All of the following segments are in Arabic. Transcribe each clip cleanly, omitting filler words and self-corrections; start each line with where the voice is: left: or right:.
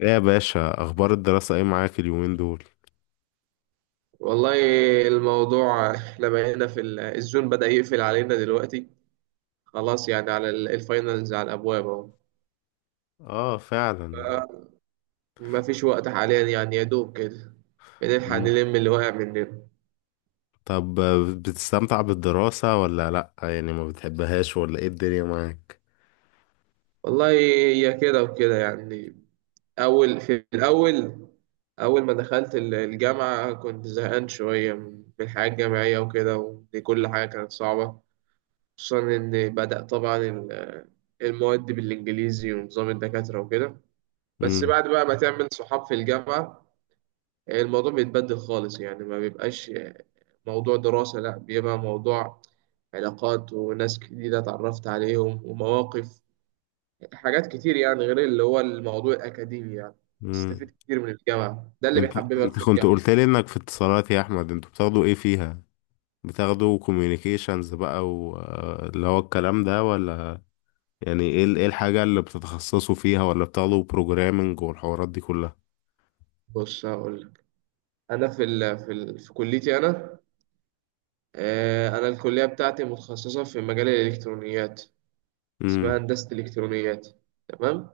left: ايه يا باشا، اخبار الدراسة ايه معاك اليومين دول؟
right: والله، الموضوع احنا بقينا في الزون بدأ يقفل علينا دلوقتي. خلاص يعني، على الفاينلز على الأبواب أهو.
left: اه،
right: ف-
left: فعلا.
right: مفيش وقت حاليا يعني، يا دوب كده بنلحق
left: مم.
right: نلم اللي واقع مننا.
left: طب، بتستمتع بالدراسة ولا لا؟ يعني ما بتحبهاش ولا ايه الدنيا معاك؟
right: والله هي كده وكده يعني. أول في الأول، أول ما دخلت الجامعة كنت زهقان شوية من الحياة الجامعية وكده، ودي كل حاجة كانت صعبة، خصوصا إن بدأ طبعا المواد بالإنجليزي ونظام الدكاترة وكده. بس
left: مم.
right: بعد بقى ما تعمل صحاب في الجامعة يعني الموضوع بيتبدل خالص يعني، ما بيبقاش موضوع دراسة، لا، بيبقى موضوع علاقات وناس جديدة اتعرفت عليهم ومواقف، حاجات كتير يعني غير اللي هو الموضوع الأكاديمي يعني
left: مم.
right: تستفيد كتير من الجامعة. ده اللي
left: انت
right: بيحببك
left: انت
right: في
left: كنت قلت
right: الجامعة.
left: لي انك في اتصالات يا احمد، انتوا بتاخدوا ايه فيها؟ بتاخدوا كوميونيكيشنز بقى واللي هو الكلام ده، ولا؟ يعني ايه ايه الحاجة اللي بتتخصصوا فيها، ولا بتاخدوا بروجرامنج والحوارات دي كلها؟
right: بص هقول لك، أنا في كليتي أنا. أنا الكلية بتاعتي متخصصة في مجال الإلكترونيات، اسمها
left: امم.
right: هندسة الإلكترونيات، تمام.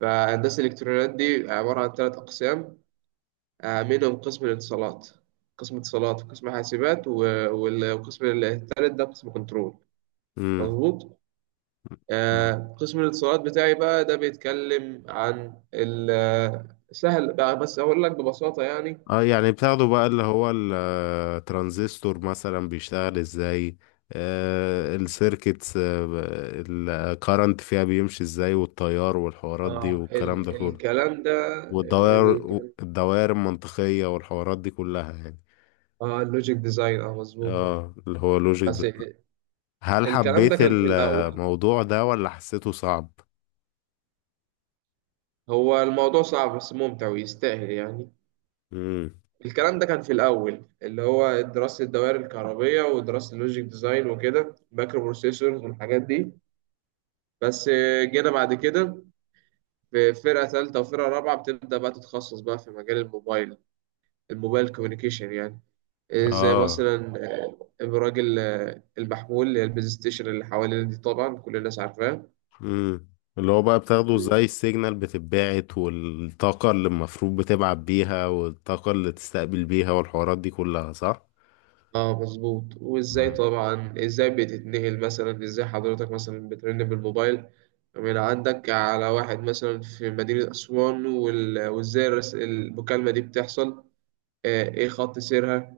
right: فهندسة الإلكترونيات دي عبارة عن ثلاث أقسام، منهم قسم الاتصالات. قسم اتصالات وقسم حاسبات والقسم الثالث ده قسم كنترول،
left: امم.
right: مظبوط. قسم الاتصالات بتاعي بقى ده بيتكلم عن سهل بقى بس أقول لك ببساطة يعني.
left: اه، يعني بتاخده بقى اللي هو الترانزستور مثلا بيشتغل ازاي؟ آه السيركتس، الكارنت فيها بيمشي ازاي، والتيار والحوارات دي
right: اه،
left: والكلام ده كله.
right: الكلام ده.
left: والدوائر
right: ال
left: الدوائر المنطقية والحوارات دي كلها يعني.
right: اه، اللوجيك ديزاين، اه، مظبوط،
left: اه، اللي هو لوجيك
right: بس.
left: ده. هل
right: الكلام
left: حبيت
right: ده كان في الأول.
left: الموضوع ده ولا حسيته صعب؟
right: هو الموضوع صعب بس ممتع ويستاهل يعني.
left: مم.
right: الكلام ده كان في الأول، اللي هو دراسة الدوائر الكهربية ودراسة اللوجيك ديزاين وكده، مايكرو بروسيسورز والحاجات دي. بس جينا بعد كده في فرقة ثالثة وفرقة رابعة بتبدأ بقى تتخصص بقى في مجال الموبايل، الموبايل كوميونيكيشن يعني. زي
left: اه.
right: مثلا، الراجل، المحمول، اللي هي البيز ستيشن اللي حوالينا دي، طبعا كل الناس عارفاه.
left: امم اللي هو بقى بتاخده زي السيجنال بتتبعت، والطاقة اللي المفروض بتبعت بيها، والطاقة اللي تستقبل بيها، والحوارات دي كلها، صح؟
right: اه مظبوط. وازاي
left: مم.
right: طبعا، ازاي بتتنقل، مثلا ازاي حضرتك مثلا بترن بالموبايل من عندك على واحد مثلا في مدينة أسوان، وازاي المكالمة دي بتحصل، ايه خط سيرها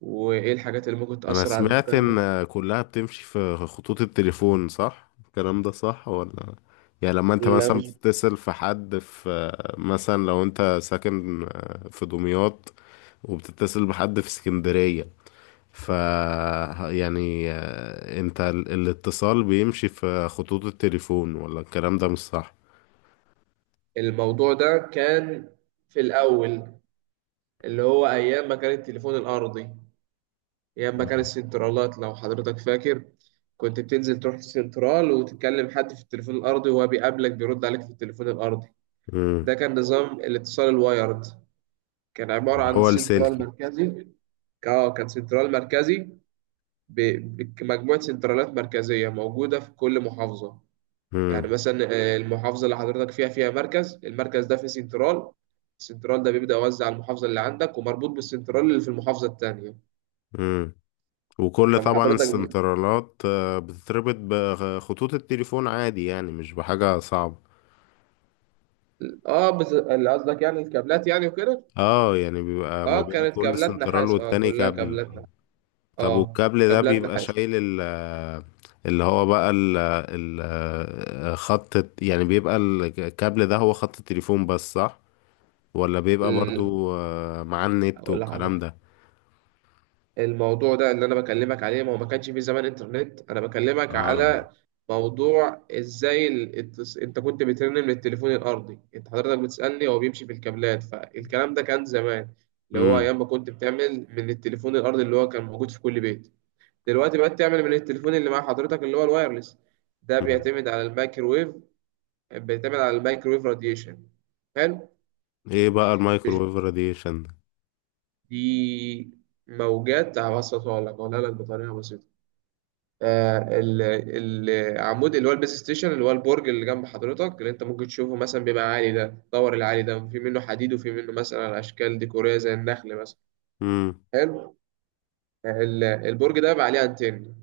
right: وايه الحاجات اللي ممكن
left: أنا
right: تأثر على
left: سمعت
right: المكالمة.
left: إن كلها بتمشي في خطوط التليفون، صح؟ الكلام ده صح ولا؟ يعني لما أنت
right: لا،
left: مثلا
right: مش.
left: بتتصل في حد في، مثلا لو أنت ساكن في دمياط وبتتصل بحد في اسكندرية، ف يعني آه، انت الاتصال بيمشي في خطوط التليفون، ولا الكلام ده مش صح؟
right: الموضوع ده كان في الأول، اللي هو أيام ما كان التليفون الأرضي، يا اما كان
left: مم.
right: السنترالات، لو حضرتك فاكر. كنت بتنزل تروح السنترال وتتكلم حد في التليفون الارضي وهو بيقابلك بيرد عليك في التليفون الارضي.
left: مم.
right: ده كان نظام الاتصال الوايرد، كان عبارة عن
left: هو
right: سنترال
left: السلكي.
right: مركزي. اه، كان سنترال مركزي، بمجموعة سنترالات مركزية موجودة في كل محافظة. يعني
left: مم.
right: مثلا، المحافظة اللي حضرتك فيها فيها مركز، المركز ده فيه سنترال. السنترال ده بيبدأ يوزع على المحافظة اللي عندك ومربوط بالسنترال اللي في المحافظة التانية.
left: مم. وكل
right: فلما
left: طبعا
right: حضرتك،
left: السنترالات بتتربط بخطوط التليفون عادي، يعني مش بحاجة صعبة.
right: اه بس اللي قصدك يعني الكابلات يعني وكده.
left: اه، يعني بيبقى ما
right: اه
left: بين
right: كانت
left: كل
right: كابلات
left: سنترال
right: نحاس، اه
left: والتاني
right: كلها
left: كابل.
right: كابلات نحاس،
left: طب
right: اه
left: والكابل ده
right: كابلات
left: بيبقى
right: نحاس.
left: شايل ال اللي هو بقى ال ال خط يعني بيبقى الكابل ده هو خط التليفون بس صح؟ ولا بيبقى
right: ال-
left: برضو آه، مع النت
right: اقول
left: والكلام
right: لحضرتك،
left: ده؟
right: الموضوع ده اللي انا بكلمك عليه، ما هو ما كانش في زمان انترنت. انا بكلمك
left: اه.
right: على موضوع ازاي انت كنت بترن من التليفون الارضي، انت حضرتك بتسالني هو بيمشي في الكابلات، فالكلام ده كان زمان، اللي هو
left: امم.
right: ايام ما كنت بتعمل من التليفون الارضي اللي هو كان موجود في كل بيت. دلوقتي بقت تعمل من التليفون اللي مع حضرتك اللي هو الوايرلس. ده
left: أمم.
right: بيعتمد على الميكروويف، بتعتمد على الميكرويف راديشن. حلو.
left: ايه بقى المايكروويف راديشن ده؟
right: دي موجات هبسطها لك، اقولها لك بطريقه بسيطه. آه، العمود اللي هو البيس ستيشن، اللي هو البرج اللي جنب حضرتك، اللي انت ممكن تشوفه مثلا، بيبقى عالي، ده دور العالي، ده في منه حديد وفي منه مثلا اشكال ديكوريه زي النخل مثلا.
left: امم.
right: حلو. البرج ده بقى عليه انتن.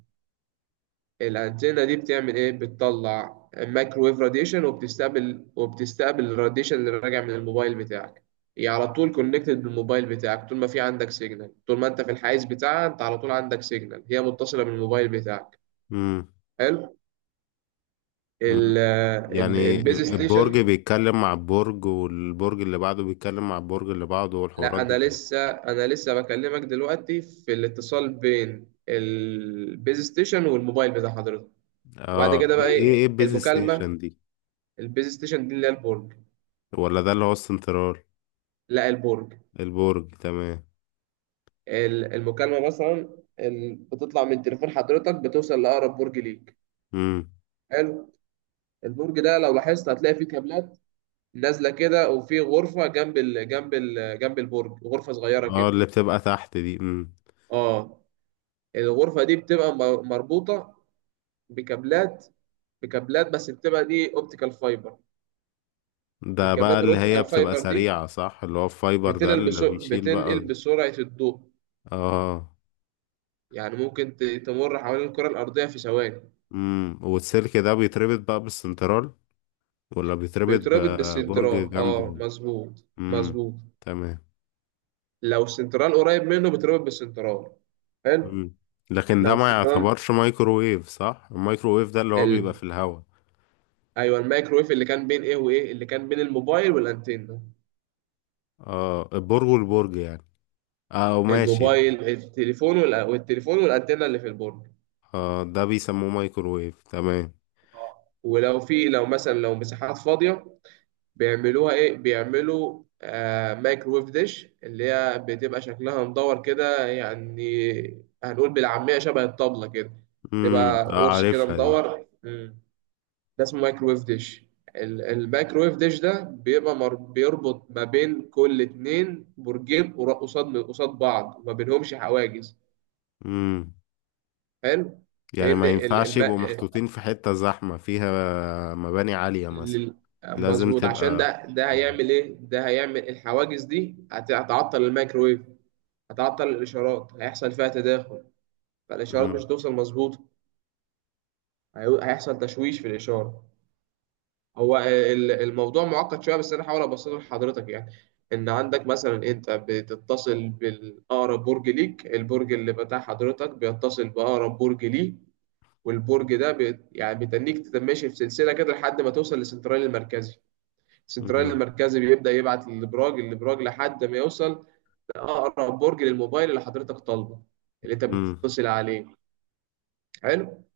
right: الأنتنة دي بتعمل إيه؟ بتطلع مايكرويف راديشن، وبتستقبل، وبتستقبل الراديشن اللي راجع من الموبايل بتاعك. هي على طول كونكتد بالموبايل بتاعك، طول ما في عندك سيجنال، طول ما أنت في الحيز بتاعها أنت على طول عندك سيجنال، هي متصلة بالموبايل بتاعك.
left: امم.
right: حلو.
left: أمم.
right: ال ال
left: يعني
right: البيز
left: البرج
right: ستيشن.
left: بيتكلم مع البرج، والبرج اللي بعده بيتكلم مع البرج اللي بعده،
right: لا،
left: والحوارات دي
right: أنا
left: كلها.
right: لسه أنا لسه بكلمك دلوقتي في الاتصال بين البيز ستيشن والموبايل بتاع حضرتك، وبعد
left: اه،
right: كده
left: ايه
right: بقى
left: ايه
right: إيه
left: إيه البيز
right: المكالمة.
left: ستيشن دي؟
right: البيز ستيشن دي اللي هي البرج.
left: ولا ده اللي هو السنترال؟
right: لا، البرج.
left: البرج، تمام.
right: المكالمة مثلا بتطلع من تليفون حضرتك، بتوصل لأقرب برج ليك.
left: امم.
right: حلو. البرج ده لو لاحظت هتلاقي فيه كابلات نازلة كده، وفي غرفة جنب ال جنب ال جنب البرج، غرفة صغيرة
left: اه،
right: كده.
left: اللي بتبقى تحت دي. امم.
right: اه. الغرفة دي بتبقى مربوطة بكابلات بكابلات بس بتبقى دي اوبتيكال فايبر.
left: ده بقى
right: الكابلات
left: اللي هي
right: الاوبتيكال
left: بتبقى
right: فايبر دي
left: سريعة صح؟ اللي هو الفايبر ده
right: بتنقل
left: اللي بيشيل بقى.
right: بتنقل بسرعة الضوء.
left: اه.
right: يعني ممكن تمر حوالين الكرة الأرضية في ثواني.
left: امم. والسلك ده بيتربط بقى بالسنترال، ولا بيتربط
right: بيتربط
left: ببرج
right: بالسنترال، اه
left: جنبه؟
right: مظبوط،
left: امم.
right: مظبوط.
left: تمام.
right: لو السنترال قريب منه بيتربط بالسنترال. حلو.
left: امم. لكن ده
right: لو
left: ما
right: السنترال
left: يعتبرش مايكروويف صح؟ المايكروويف ده اللي هو بيبقى
right: ال...
left: في الهواء.
right: ايوه، الميكرويف اللي كان بين ايه وايه، اللي كان بين الموبايل والانتنه،
left: اه، البرج والبرج يعني. اه، ماشي.
right: الموبايل، التليفون والتليفون والانتنه اللي في البرج.
left: اه، ده بيسموه مايكروويف، تمام.
right: ولو في، لو مثلا لو مساحات فاضيه، بيعملوها ايه، بيعملوا آه مايكرويف ديش، اللي هي بتبقى شكلها مدور كده، يعني هنقول بالعاميه شبه الطبله كده،
left: امم.
right: تبقى
left: آه،
right: قرص كده
left: عارفها دي.
right: مدور، ده اسمه مايكرويف ديش. المايكرويف ديش ده بيبقى بيربط ما بين كل اتنين برجين قصاد قصاد بعض وما بينهمش حواجز.
left: امم.
right: حلو.
left: يعني
right: لان
left: ما ينفعش يبقوا محطوطين في حتة زحمة فيها مباني عالية مثلا.
right: ال-
left: لازم
right: مظبوط، عشان
left: تبقى.
right: ده
left: امم.
right: هيعمل ايه، ده هيعمل الحواجز دي هتعطل المايكرويف، هتعطل الاشارات، هيحصل فيها تداخل، فالاشارات
left: امم.
right: مش هتوصل مظبوط، هيحصل تشويش في الاشاره. هو الموضوع معقد شويه بس انا هحاول ابسطه لحضرتك يعني. ان عندك مثلا، انت بتتصل بالاقرب برج ليك، البرج اللي بتاع حضرتك بيتصل باقرب برج ليه، والبرج ده يعني بيتنيك تتماشي في سلسله كده لحد ما توصل للسنترال المركزي. السنترال
left: امم.
right: المركزي بيبدا يبعت للابراج، الابراج لحد ما يوصل لاقرب برج للموبايل اللي حضرتك طالبه، اللي انت
left: امم.
right: بتتصل عليه. حلو.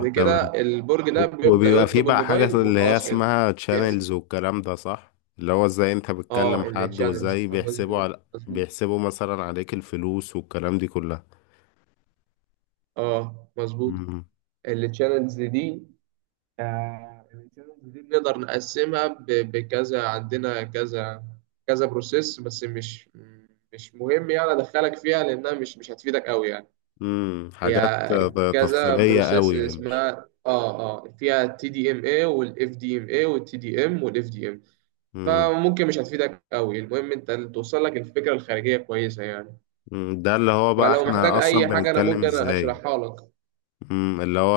left: آه، تمام.
right: كده البرج
left: و-
right: ده بيبدا
left: وبيبقى فيه
right: يطلب
left: بقى حاجة
right: الموبايل
left: اللي هي
right: وخلاص كده.
left: اسمها
right: بيحصل.
left: channels والكلام ده صح؟ اللي هو ازاي انت
right: اه،
left: بتكلم حد،
right: التشانلز،
left: وازاي
right: مظبوط، مظبوط،
left: بيحسبوا مثلا عليك الفلوس والكلام دي كلها.
right: اه مظبوط.
left: امم.
right: التشانلز دي، آه، التشانلز دي بنقدر نقسمها بكذا، عندنا كذا كذا بروسيس، بس مش مهم يعني ادخلك فيها لانها مش هتفيدك قوي يعني.
left: امم. حاجات
right: هي كذا
left: تفصيلية
right: بروسيس
left: قوي مش.
right: اسمها، اه، اه، فيها TDMA وFDMA وTDM وFDM.
left: امم.
right: فممكن مش هتفيدك قوي، المهم انت توصل لك الفكره الخارجيه كويسه يعني.
left: أمم. ده اللي هو بقى
right: فلو محتاج
left: احنا اصلا
right: اي حاجه انا
left: بنتكلم
right: ممكن
left: ازاي.
right: اشرحها لك.
left: اللي هو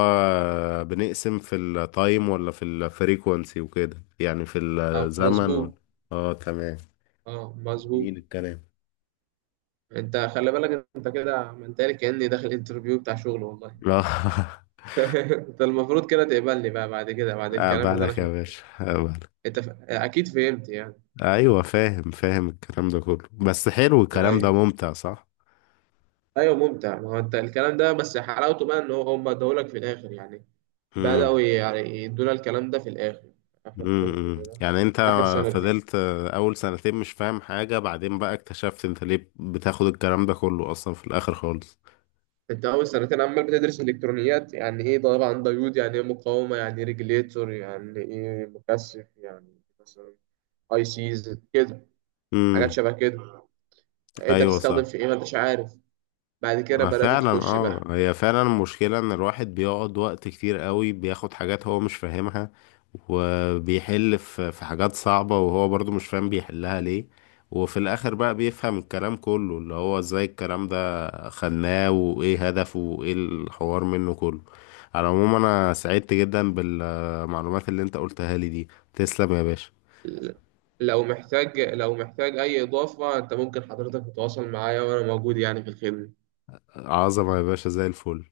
left: بنقسم في التايم ولا في الفريكونسي وكده، يعني في
right: اه
left: الزمن ولا.
right: مظبوط،
left: اه، تمام.
right: اه مظبوط.
left: جميل الكلام.
right: انت خلي بالك، انت كده منتهي كاني داخل انترفيو بتاع شغل، والله
left: لا.
right: انت المفروض كده تقبلني بقى بعد كده، بعد الكلام اللي انا
left: بالك يا
right: شرحته.
left: باشا.
right: انت اكيد فهمت يعني.
left: ايوه، فاهم، فاهم الكلام ده كله، بس حلو الكلام ده،
right: طيب.
left: ممتع صح.
right: ايوه ممتع، ما هو انت الكلام ده بس حلاوته بقى ان هم ادولك في الاخر يعني.
left: امم.
right: بدأوا يعني يدونا الكلام ده في الاخر، اخر ترم
left: امم.
right: كده،
left: يعني انت
right: اخر سنتين.
left: فضلت اول سنتين مش فاهم حاجة، بعدين بقى اكتشفت انت ليه بتاخد الكلام ده كله اصلا في الاخر خالص.
right: انت اول سنتين عمال بتدرس الكترونيات، يعني ايه طبعا ديود، يعني ايه مقاومه، يعني ايه ريجليتور، يعني ايه مكثف يعني، مثلا ICs كده، حاجات
left: امم.
right: شبه كده. انت
left: ايوه صح.
right: بتستخدم في ايه ما انتش عارف. بعد كده
left: ما
right: بدات
left: فعلا،
right: تخش
left: اه،
right: بقى.
left: هي فعلا المشكلة ان الواحد بيقعد وقت كتير قوي بياخد حاجات هو مش فاهمها، وبيحل في حاجات صعبة وهو برضو مش فاهم بيحلها ليه، وفي الاخر بقى بيفهم الكلام كله، اللي هو ازاي الكلام ده خلناه، وايه هدفه، وايه الحوار منه كله. على العموم، انا سعدت جدا بالمعلومات اللي انت قلتها لي دي. تسلم يا باشا.
right: لو محتاج، لو محتاج اي اضافه انت ممكن حضرتك تتواصل معايا، وانا موجود يعني في الخدمه.
left: عظمة يا باشا زي الفل.